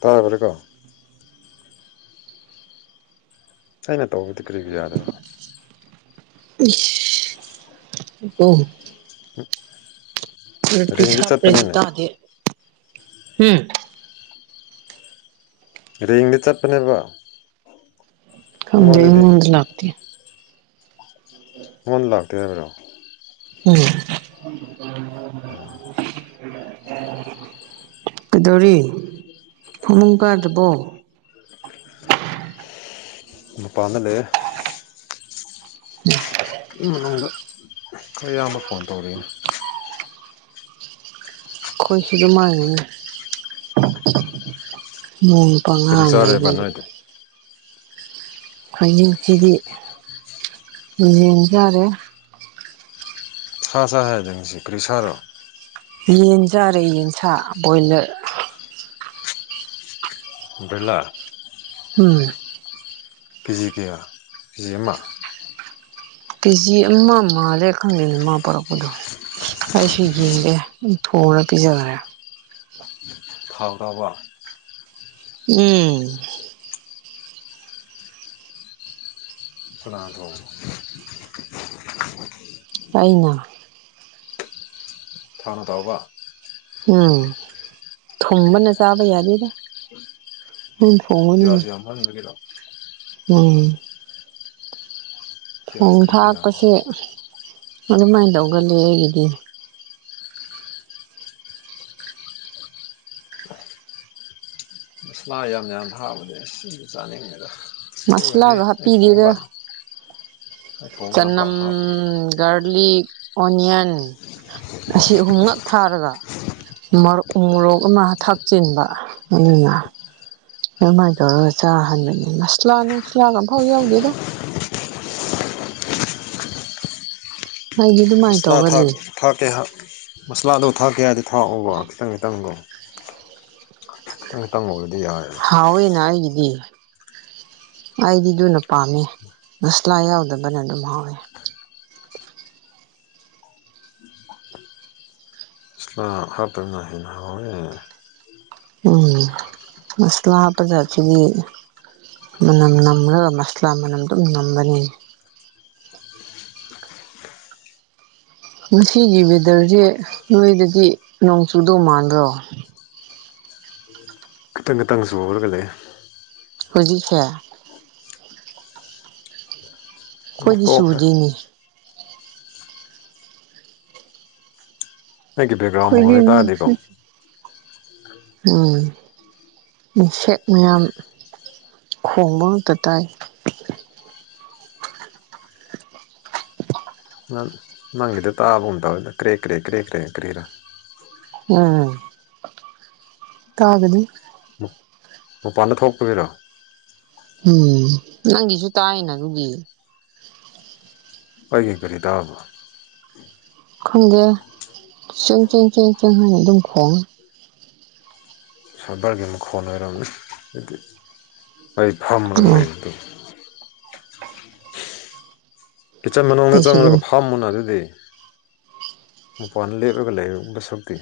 ꯇꯥꯔꯕ꯭ꯔꯥꯀꯣ ꯑꯩꯅ ꯇꯧꯕꯗꯤ ꯀꯔꯤꯒꯤ ꯌꯥꯗꯕꯣ ꯏꯁ ꯑꯣ [inaudible] ꯔꯤꯡꯗꯤ [inaudible] ꯆꯠꯄꯅꯤꯅꯦ ꯇꯥꯗꯦ ꯍꯝ ꯔꯦꯡꯗ ꯆꯠꯄꯅꯦꯕ ꯈꯪꯗꯦ ꯑꯩꯉꯣꯟꯗꯗꯤ ꯃꯅꯨꯡꯗ ꯂꯥꯛꯇꯦ [inaudible] ꯃꯣꯟ ꯂꯥꯛꯇꯤ ꯍꯥꯏꯕ꯭ꯔꯣ ꯎꯝ [inaudible] [inaudible] ꯀꯩꯗꯧꯔꯤ ꯐꯃꯨꯡ ꯀꯥꯗꯔꯕꯣ ꯃꯥꯄꯝꯅ ꯂꯩꯌꯦ [inaudible] ꯏ ꯃꯅꯨꯡꯗ ꯈꯔ ꯑꯌꯥꯝꯕ ꯐꯣꯟ ꯇꯧꯔꯤ ꯈꯣꯏꯁꯨꯗꯨꯝ ꯃꯥꯡꯒꯤꯅꯤ ꯀꯔꯤ ꯆꯥꯔꯦꯕ [unintelligible] ꯅꯣꯏꯗꯤ [unintelligible] ꯁꯥ ꯆꯥꯏ ꯍꯥꯏꯗꯥꯏꯅꯦ ꯉꯁꯤ ꯀ꯭ꯔꯤ ꯁꯥꯥꯔꯣ ꯌꯦꯟ ꯆꯥꯔꯦ ꯌꯦꯟꯁꯥ ꯕꯣꯏꯂꯔ ꯕꯦꯂꯥ ꯍꯝ ꯀꯦꯖꯤ ꯀꯌꯥ ꯀꯦꯖꯤ ꯑꯃꯥ ꯀꯦꯖꯤ ꯑꯃ ꯃꯥꯜꯂꯦ ꯈꯪꯗꯦꯅ ꯃꯥ ꯄꯣꯔꯛꯄꯗꯣ ꯑꯩꯁꯨ ꯌꯦꯡꯗꯦ ꯗꯨꯝ ꯊꯣꯡꯉ ꯄꯤꯖꯈꯔꯦ ꯊꯥꯎ ꯇꯥꯎꯕ ꯎꯝ ꯀꯅꯥꯟ ꯊꯣꯡꯕ ꯑꯩꯅ ꯊꯥꯎꯅ ꯇꯥꯎꯕ ꯎꯝ ꯊꯨꯝꯕꯅ ꯆꯕ ꯌꯥꯗꯦ ꯑꯩꯅ ꯊꯣꯡꯕꯅꯦ [unintelligible] ꯎꯝ ꯄꯤꯌꯥꯁ ꯅꯣꯡ ꯀꯔꯤꯒꯤ ꯌꯥꯝꯕ ꯊꯥꯛꯄꯁꯦ ꯑꯗꯨꯃꯥꯏꯅ ꯇꯧꯒꯜꯂꯤ ꯑꯩꯒꯤꯗꯤ [unintelligible] ꯃꯁꯂꯥꯒ ꯑꯩ ꯊꯣꯡꯕ ꯍꯥꯞꯄꯤꯗꯦꯗ ꯀꯥꯟꯗ ꯑꯩ ꯊꯣꯡꯕ ꯀꯥꯟꯗ ꯄꯥꯛ ꯆꯅꯝ ꯍꯥꯞꯇꯦ ꯒꯥꯔꯂꯤꯛ ꯑꯣꯅꯤꯌꯟ ꯑꯁꯤ ꯑꯍꯨꯝꯂꯛ ꯊꯥꯔꯒ ꯃꯣꯔꯛ ꯎꯃꯣꯔꯣꯛ ꯑꯃ ꯊꯥꯛꯆꯤꯟꯕ ꯑꯗꯨꯅ ꯑꯗꯨꯃꯥꯏꯅ ꯇꯧꯔꯒ ꯆꯥꯍꯟꯕꯅꯦ ꯃꯁꯂꯥ ꯅꯨꯡꯁꯂꯥꯒꯝꯐꯥꯎ ꯌꯎꯗꯦꯗ ꯑꯩꯗꯤ ꯑꯗꯨꯃꯥꯏꯅ ꯃꯁꯂꯥꯥꯛ ꯊꯥꯛ ꯇꯧꯒꯜꯂꯤ ꯊꯥꯛꯀꯦ ꯍꯥꯏ ꯃꯁꯂꯥꯗꯣ ꯊꯥꯛꯀꯦ ꯍꯥꯏꯗꯤ ꯊꯥꯛꯑꯣꯕ ꯈꯤꯇꯪ ꯈꯤꯇꯪꯗꯣ [unintelligible] [unintelligible] ꯍꯥꯎꯌꯦꯅ ꯑꯩꯒꯗꯤ ꯑꯩꯗꯤ ꯑꯗꯨꯅ ꯄꯥꯝꯃꯦ ꯃꯁꯂꯥ ꯌꯥꯎꯗꯕꯅ ꯑꯗꯨꯝ ꯍꯥꯎꯋꯦ [inaudible] ꯎꯝ ꯃꯁꯂꯥ ꯄꯖꯥꯁꯤꯗꯤ ꯃꯅꯝ ꯅꯝꯃꯒ ꯃꯁꯂꯥ ꯃꯅꯝ ꯑꯗꯨꯝ ꯅꯝꯕꯅꯤ ꯉꯁꯤꯒꯤ ꯋꯦꯗꯔꯁꯦ ꯅꯣꯏꯗꯗꯤ ꯅꯣꯡ ꯆꯨꯗꯧ ꯃꯥꯟꯗ꯭ꯔꯣ ꯎꯝ ꯈꯤꯇꯪ ꯉꯇꯪꯁꯨ ꯍꯧꯔꯒꯂꯑꯦ ꯍꯧꯖꯤꯛꯁꯦ ꯑꯃꯨꯛ ꯇꯣꯛꯈ꯭ꯔꯦ ꯑꯩꯈꯣꯏꯒꯤꯁꯨꯗꯤꯅꯦ ꯑꯩꯒꯤ ꯕꯦꯛꯒ꯭ꯔꯥꯎ ꯑꯩꯈꯣꯏꯗꯤ ꯃꯈꯜ ꯍꯥꯏꯇꯥꯔꯗꯤꯀꯣ ꯎ ꯃꯤꯁꯦꯛ ꯃꯌꯥꯝ ꯈꯣꯡꯕ ꯉꯥꯛꯇ ꯇꯥꯏ ꯅꯪ ꯅꯪꯒꯤꯗꯣ ꯇꯥꯕꯒꯨꯝ ꯇꯧꯋꯦꯗ ꯀ꯭ꯔꯦꯛ ꯀ꯭ꯔꯦꯛ ꯀ꯭ꯔꯦꯛ ꯀ꯭ꯔꯦ ꯀ꯭ꯔꯦꯛ ꯈꯔꯥ ꯎꯝ ꯇꯥꯒꯗꯤ ꯃꯄꯥꯟꯗ ꯊꯣꯛꯇꯕꯤꯔꯣ ꯎꯝ ꯅꯪꯒꯤꯁꯨ ꯇꯥꯏꯅ ꯑꯗꯨꯒꯤ ꯑꯩꯒꯤ ꯀꯔꯤ ꯇꯥꯕ ꯈꯪꯗꯦ ꯁꯤꯡꯁꯤꯡꯆꯤꯡ ꯆꯤꯡ ꯍꯥꯏꯅ ꯑꯗꯨꯝ ꯈꯣꯡꯉꯤ ꯁꯥꯏꯕꯔꯒꯤ ꯃꯈꯣꯟ ꯑꯣꯏꯔꯝꯃꯤ ꯍꯥꯏꯗꯤ ꯐꯝꯂꯒ ꯎꯝ ꯂꯩꯕꯗꯨ ꯀꯤꯠꯆꯟ ꯃꯅꯨꯡꯗ ꯑꯩꯁꯨ ꯑꯗꯨꯝ ꯆꯪꯂꯒ ꯐꯥꯝꯃꯨꯅ ꯑꯗꯨꯗꯤ ꯃꯄꯥꯟꯗ ꯂꯦꯞꯂꯒ ꯂꯩꯔꯕ ꯁꯛꯇꯤ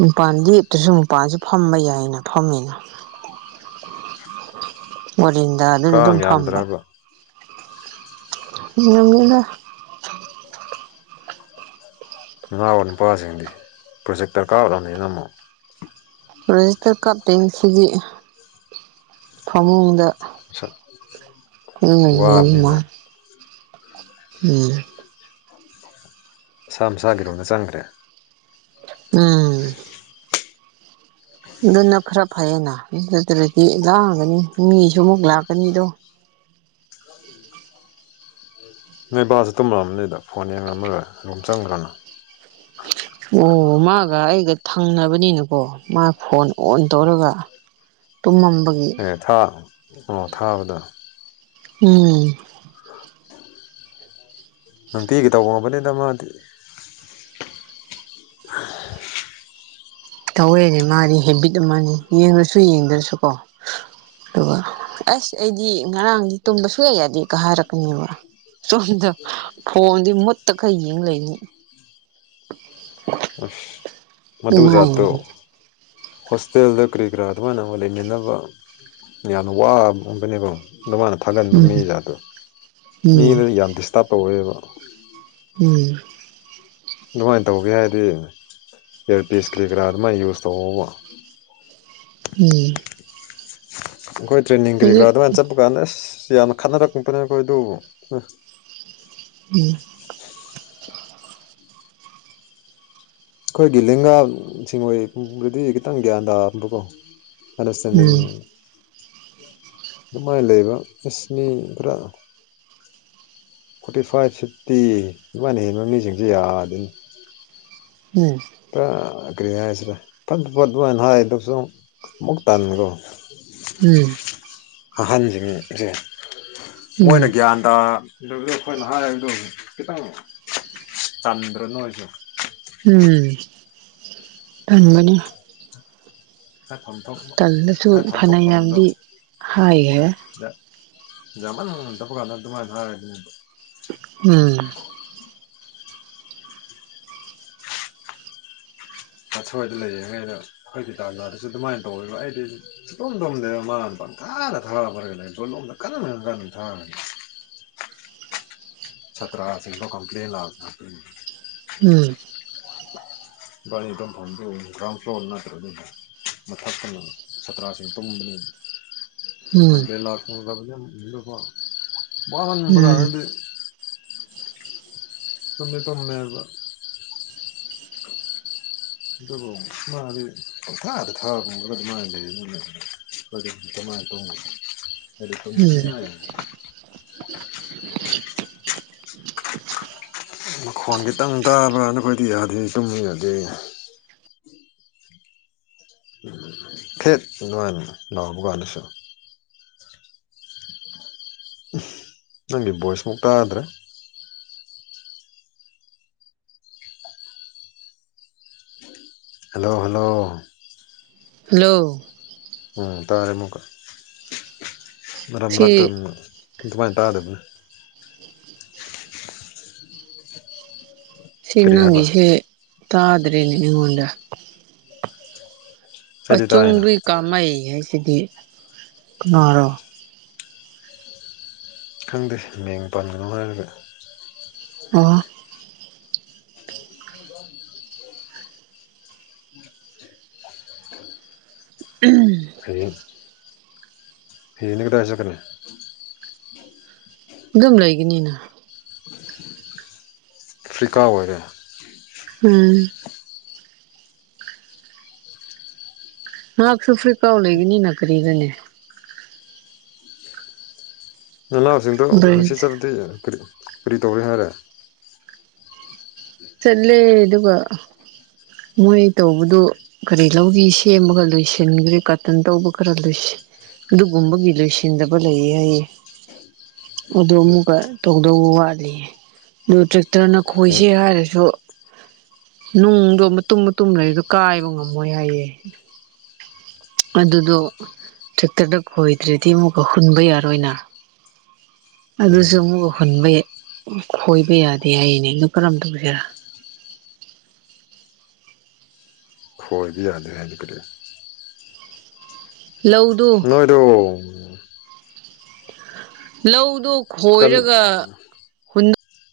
ꯃꯄꯥꯟ ꯂꯦꯞꯇ꯭ꯔꯁꯨ ꯃꯄꯥꯜꯁꯨ ꯐꯝꯕ ꯌꯥꯏꯅ ꯐꯝꯃꯦꯅ ꯃꯔꯤꯟꯗ ꯑꯗꯨꯅ ꯑꯗꯨꯝ ꯀꯥꯡ ꯐꯝꯕ ꯌꯥꯝꯗ꯭ꯔꯕ [inaudible] ꯅꯉꯥ ꯑꯣꯏ ꯅꯨꯄꯥꯁꯤꯡꯗꯤ ꯄ꯭ꯔꯣꯖꯦꯛ ꯗꯔꯀꯥꯔ ꯑꯣꯏꯠꯂꯅꯤꯅ ꯑꯃꯨꯛ ꯔꯦꯖꯤꯁꯇꯔ ꯀꯥꯔ ꯇꯦꯡꯁꯤꯒꯤ ꯐꯃꯨꯡꯗ ꯎꯝ ꯋꯥꯕꯅꯤꯅ ꯎꯝ ꯁꯥ ꯑꯃ ꯁꯥꯒꯤꯔꯣꯅ ꯆꯪꯈ꯭ꯔꯦ ꯎꯝ [inaudible] ꯑꯗꯨꯅ ꯈꯔ ꯐꯩꯌꯦꯅ ꯑꯗꯨ ꯑꯗꯨꯗꯨꯗꯤ ꯂꯥꯛꯑꯒꯅꯤ ꯃꯤꯁꯨ ꯑꯃꯨꯛ ꯂꯥꯛꯀꯅꯤꯗꯣ ꯅꯣꯏ ꯄꯕꯥꯁꯨ ꯇꯨꯝꯃꯑꯕꯅꯤꯗ ꯐꯣꯟ ꯌꯦꯡꯉꯝꯃꯔꯣꯏ ꯑꯗꯨꯝ ꯆꯪꯈ꯭ꯔꯅꯨ ꯑꯣ ꯃꯥꯒ ꯑꯩꯒ ꯊꯪꯅꯕꯅꯤꯅꯀꯣ ꯃꯥ ꯐꯣꯟ ꯑꯣꯟ ꯇꯧꯔꯒ ꯇꯨꯝꯃꯝꯕ ꯑꯦ ꯊꯥ ꯑꯣ ꯊꯥꯕꯗꯣ ꯎꯝ ꯅꯨꯡꯄꯤꯤꯒꯦ ꯇꯧꯕ ꯉꯝꯕꯅꯤꯗ ꯃꯥꯗꯤ ꯇꯧꯋꯦꯅꯦ ꯃꯥꯗꯤ ꯍꯦꯕꯤꯠ ꯑꯃꯅꯤ ꯌꯦꯡꯉꯁꯨ ꯌꯦꯡꯗ꯭ꯔꯁꯨꯀꯣ ꯑꯗꯨꯒ ꯑꯁ ꯑꯩꯗꯤ ꯉꯔꯥꯡꯗꯤ ꯇꯨꯝꯕ ꯁꯨꯌꯥ ꯌꯥꯗꯦ ꯀꯥ ꯍꯥꯏꯔꯛꯀꯅꯦꯕ ꯁꯣꯝꯗ ꯈꯣꯡꯗꯤ ꯃꯨꯠꯇ ꯈꯩꯌꯦꯡ ꯂꯩꯅꯤ ꯑꯁ ꯃꯗꯨ ꯖꯥꯠꯇꯨ ꯅꯨꯡꯉꯥꯏꯅꯤ ꯍꯣꯁꯇꯦꯜꯗ ꯀꯔꯤ ꯀꯔꯥ ꯑꯗꯨꯃꯥꯏꯅ ꯑꯃ ꯂꯩꯃꯤꯅꯕ ꯌꯥꯝꯅ ꯋꯥꯕ ꯑꯝꯕꯅꯦꯕꯣ ꯑꯗꯨ ꯃꯥꯅ ꯊꯥꯒꯟꯕ ꯎꯝ ꯃꯤ ꯖꯥꯗꯣ ꯎꯝ ꯃꯤꯗꯨꯗꯤ ꯌꯥꯝ ꯗꯤꯁꯇꯥꯔꯕ ꯇꯧꯋꯦꯕ ꯎꯝ ꯑꯗꯨꯃꯥꯏꯅ ꯇꯧꯒꯦ ꯍꯥꯏꯗꯤ ꯏꯌꯥꯔꯄꯤꯤꯁ ꯀꯔꯤ ꯀꯔꯥ ꯑꯗꯨꯃꯥꯏꯅ ꯌꯨꯁ ꯇꯧꯍꯧꯕ ꯎꯝ ꯑꯩꯈꯣꯏ ꯇ꯭ꯔꯦꯟꯅꯤꯡ ꯀꯔꯤ ꯀꯔꯥ ꯍꯧꯖꯤꯛ ꯑꯗꯨꯃꯥꯏꯅ ꯆꯠꯄ ꯀꯥꯟꯗ ꯑꯁ ꯌꯥꯝꯅ ꯈꯠꯅꯔꯛꯄꯅꯦ ꯑꯩꯈꯣꯏ ꯑꯗꯨꯕꯨ ꯎꯝ ꯑꯩꯈꯣꯏꯒꯤ ꯂꯦꯡꯒꯥ ꯁꯤꯡ ꯑꯣꯏꯣꯏꯗꯨꯗꯤ ꯈꯤꯇꯪ ꯒ꯭ꯌꯥꯟ ꯇꯥꯝꯕꯀꯣ ꯑꯟꯗꯔꯁꯇꯦꯟꯗꯤꯡ ꯎꯝ ꯑꯗꯨꯃꯥꯏꯅ ꯂꯩꯕ ꯏꯁꯅꯤ ꯄꯨꯔꯥ ꯐꯣꯔꯇꯤ ꯐꯥꯏꯚ ꯐꯤꯐꯇꯤ ꯏꯃꯥꯏꯅ ꯍꯦꯟꯕ ꯃꯤꯁꯤꯡꯁꯦ ꯌꯥꯗꯅꯤ ꯎꯝ ꯄꯨꯔ ꯀꯔꯤ ꯍꯥꯏꯁꯤꯔꯦ ꯐꯠ ꯐꯠꯇꯨꯅ ꯍꯥꯏꯗꯨꯁꯨ ꯑꯃꯨꯛ ꯇꯟꯈꯣ ꯎꯝ ꯑꯍꯟꯁꯤꯡꯁꯦ ꯃꯣꯏꯅ ꯎꯝ ꯒ꯭ꯌꯥꯟꯗ ꯑꯗꯨꯒꯤ ꯑꯩꯈꯣꯏꯅ ꯍꯥꯏꯕꯗꯣ ꯈꯤꯇꯪ ꯆꯟꯗ꯭ꯔꯣ ꯅꯣꯏꯁꯨ ꯎꯝ ꯊꯪꯒꯅꯤ ꯍꯥꯏꯐꯝ ꯊꯣꯛꯄ ꯇꯜꯗꯁꯨ ꯍꯥꯏꯐꯝ ꯊꯣꯛꯐꯝꯗꯣ ꯐꯅꯌꯥꯝꯗꯤ ꯍꯥꯏꯈ꯭ꯔꯦ ꯌꯥꯃꯥꯟ ꯅ ꯇ ꯀꯥꯏ [unintelligible] ꯎꯝ ꯑꯁꯣꯏꯗ ꯂꯩꯔꯤꯉꯩꯩꯅ ꯑꯩꯈꯣꯏꯒꯤ ꯇꯥꯟꯖꯥꯗꯨꯁꯨ ꯑꯗꯨꯃꯥꯏꯅ ꯇꯧꯋꯕ ꯑꯩꯗꯤ ꯁꯨꯇꯣꯝ ꯇꯣꯝꯗꯦꯕ ꯃꯥꯅ ꯄꯝꯊꯥꯅ ꯊꯥꯔꯒꯣꯂꯣꯝꯗ ꯀꯟꯅ ꯑꯗꯨꯝ ꯊꯥꯔꯅꯤ ꯁꯇ꯭ꯔꯥꯁꯤꯡꯗꯣ ꯀꯝꯄ꯭ꯂꯦꯟ ꯂꯥꯛꯄ ꯑꯗꯨꯏꯅꯤ ꯎꯝ ꯕꯥꯅꯤꯗꯝ ꯐꯝꯗꯨ ꯭ꯔꯥꯎꯟ ꯐ꯭ꯂꯣꯅꯠꯇ꯭ꯔꯗꯤ ꯃꯊꯛꯇꯅ ꯁꯥꯇ꯭ꯔꯥꯁꯤꯡ ꯇꯨꯝꯕꯅꯤ ꯑ ꯎꯝ ꯂ ꯟꯝꯕꯔ ꯎꯝ ꯍꯥꯏꯗꯤ ꯇꯨꯝꯃꯦ ꯇꯨꯝꯃꯦꯕ ꯑꯗꯨꯕꯨ ꯃꯥꯗꯤ ꯄꯪꯊꯥꯗ ꯊꯥꯕꯗꯤ ꯑꯗꯨꯃꯥꯏ ꯂꯩꯕ꯭ꯔꯅꯦ ꯑꯗꯨꯗꯤ ꯀꯃꯥꯏ ꯇꯧꯅꯤ ꯑꯩꯗꯤ ꯇꯨꯝꯕ ꯎꯝ ꯁꯨꯡꯌꯥ ꯌꯥꯗꯦ ꯃꯈꯣꯟ ꯈꯤꯇꯪ ꯇꯥꯕ ꯅꯈꯣꯏꯗꯤ ꯌꯥꯗꯤ ꯇꯨꯝꯕ ꯌꯥꯗꯩ ꯐꯦꯠ ꯅꯣꯏꯜ ꯂꯥꯎꯕꯀꯥꯟꯗꯁꯨ ꯅꯪꯒꯤ ꯚꯣꯏꯁꯃꯨꯛ ꯇꯥꯗ꯭ꯔꯦ ꯍꯜꯂꯣ ꯍꯜꯂꯣ ꯍꯜꯂꯣ ꯎꯝ ꯇꯥꯔꯦ ꯑꯃꯨꯛꯀ ꯃꯔꯛ ꯃꯔꯛꯇ ꯁꯤ ꯑꯗꯨꯃꯥꯏꯅ ꯇꯥꯗꯕꯅꯤ ꯁꯤ ꯀꯔꯤ ꯍꯥꯏꯕ ꯅꯪꯒꯤꯁꯦ ꯇꯥꯗ꯭ꯔꯦꯅꯦ ꯑꯩꯉꯣꯟꯗ ꯑꯩꯗꯤ ꯇꯥꯏꯅ ꯑꯆꯨꯡꯗꯨ ꯀꯥꯅꯩ ꯍꯥꯏꯁꯤꯗꯤ ꯀꯅꯥꯔ ꯈꯪꯗꯦ ꯃꯤꯡ ꯄꯟꯒꯅꯣ ꯍꯥꯏꯔꯒ ꯑ ꯐꯤ ꯐꯤꯅꯤ ꯀꯗꯥꯥꯏ ꯆꯠꯀꯅꯤ ꯗꯨꯝ ꯂꯩꯒꯅꯤꯅ ꯑꯐ꯭ꯔꯤꯀꯥ ꯑꯣꯏꯔꯦ ꯎꯝ ꯃꯍꯥꯛꯁꯨ ꯐꯔꯤꯀꯥꯎ ꯂꯩꯒꯅꯤꯅ ꯀꯔꯤꯔꯅꯦ ꯅꯅꯥꯎꯁꯤꯡꯗꯣ ꯕ꯭ꯔꯦꯟ ꯃꯤꯦꯛꯁꯤꯆꯔꯗꯤ ꯀꯔꯤ ꯀꯔꯤ ꯇꯧꯔꯤ ꯍꯥꯏꯔꯦ ꯆꯠꯂꯦ ꯑꯗꯨꯒ ꯃꯣꯏ ꯇꯧꯕꯗꯨ ꯀꯔꯤ ꯂꯧꯔꯤ ꯁꯦꯝꯕꯒ ꯂꯣꯏꯁꯤꯟꯒ꯭ꯔꯦ ꯀꯇꯨꯟ ꯇꯧꯕ ꯈꯔ ꯂꯣꯏꯁꯤꯟ ꯑꯗꯨꯒꯨꯝꯕꯒꯤ ꯂꯣꯏꯁꯤꯟꯗꯕ ꯂꯩꯌꯦ ꯍꯥꯏꯌꯦ ꯑꯗꯨ ꯑꯃꯨꯛꯀ ꯇꯧꯗꯧꯕ ꯋꯥꯠꯂꯤ ꯑꯗꯨ ꯇ꯭ꯔꯦꯛꯇꯔꯅ ꯈꯣꯏꯁꯦ ꯍꯌꯦꯡ ꯍꯥꯏꯔꯁꯤ ꯁꯨ ꯅꯨꯡꯗꯣ ꯃꯇꯨꯝ ꯃꯇꯨꯝ ꯂꯩꯔꯤꯗ ꯀꯥꯏꯕ ꯉꯝꯃꯣꯏ ꯍꯥꯏꯌꯦ ꯑꯗꯨꯗꯣ ꯇ꯭ꯔꯦꯛꯇꯔꯗꯣ ꯈꯣꯏꯗ꯭ꯔꯗꯤ ꯑꯃꯨꯛꯀ ꯍꯨꯟꯕ ꯌꯥꯔꯣꯏꯅ ꯑꯗꯨꯁꯨ ꯎꯝ ꯑꯃꯨꯛ ꯍꯨꯟꯕ ꯈꯣꯏꯕ ꯌꯥꯗꯦ ꯍꯥꯏꯅꯦ ꯑꯗꯨ ꯀꯔꯝ ꯇꯧꯁꯤꯔꯥ ꯀꯣꯏꯕ ꯌꯥꯗ꯭ꯔꯦ ꯍꯥꯏꯖꯤ ꯀꯔꯤ ꯂꯧꯗꯨ ꯅꯣꯏꯗꯣ ꯂꯧꯗꯨꯛ ꯀꯟ ꯍꯣꯏꯔꯒ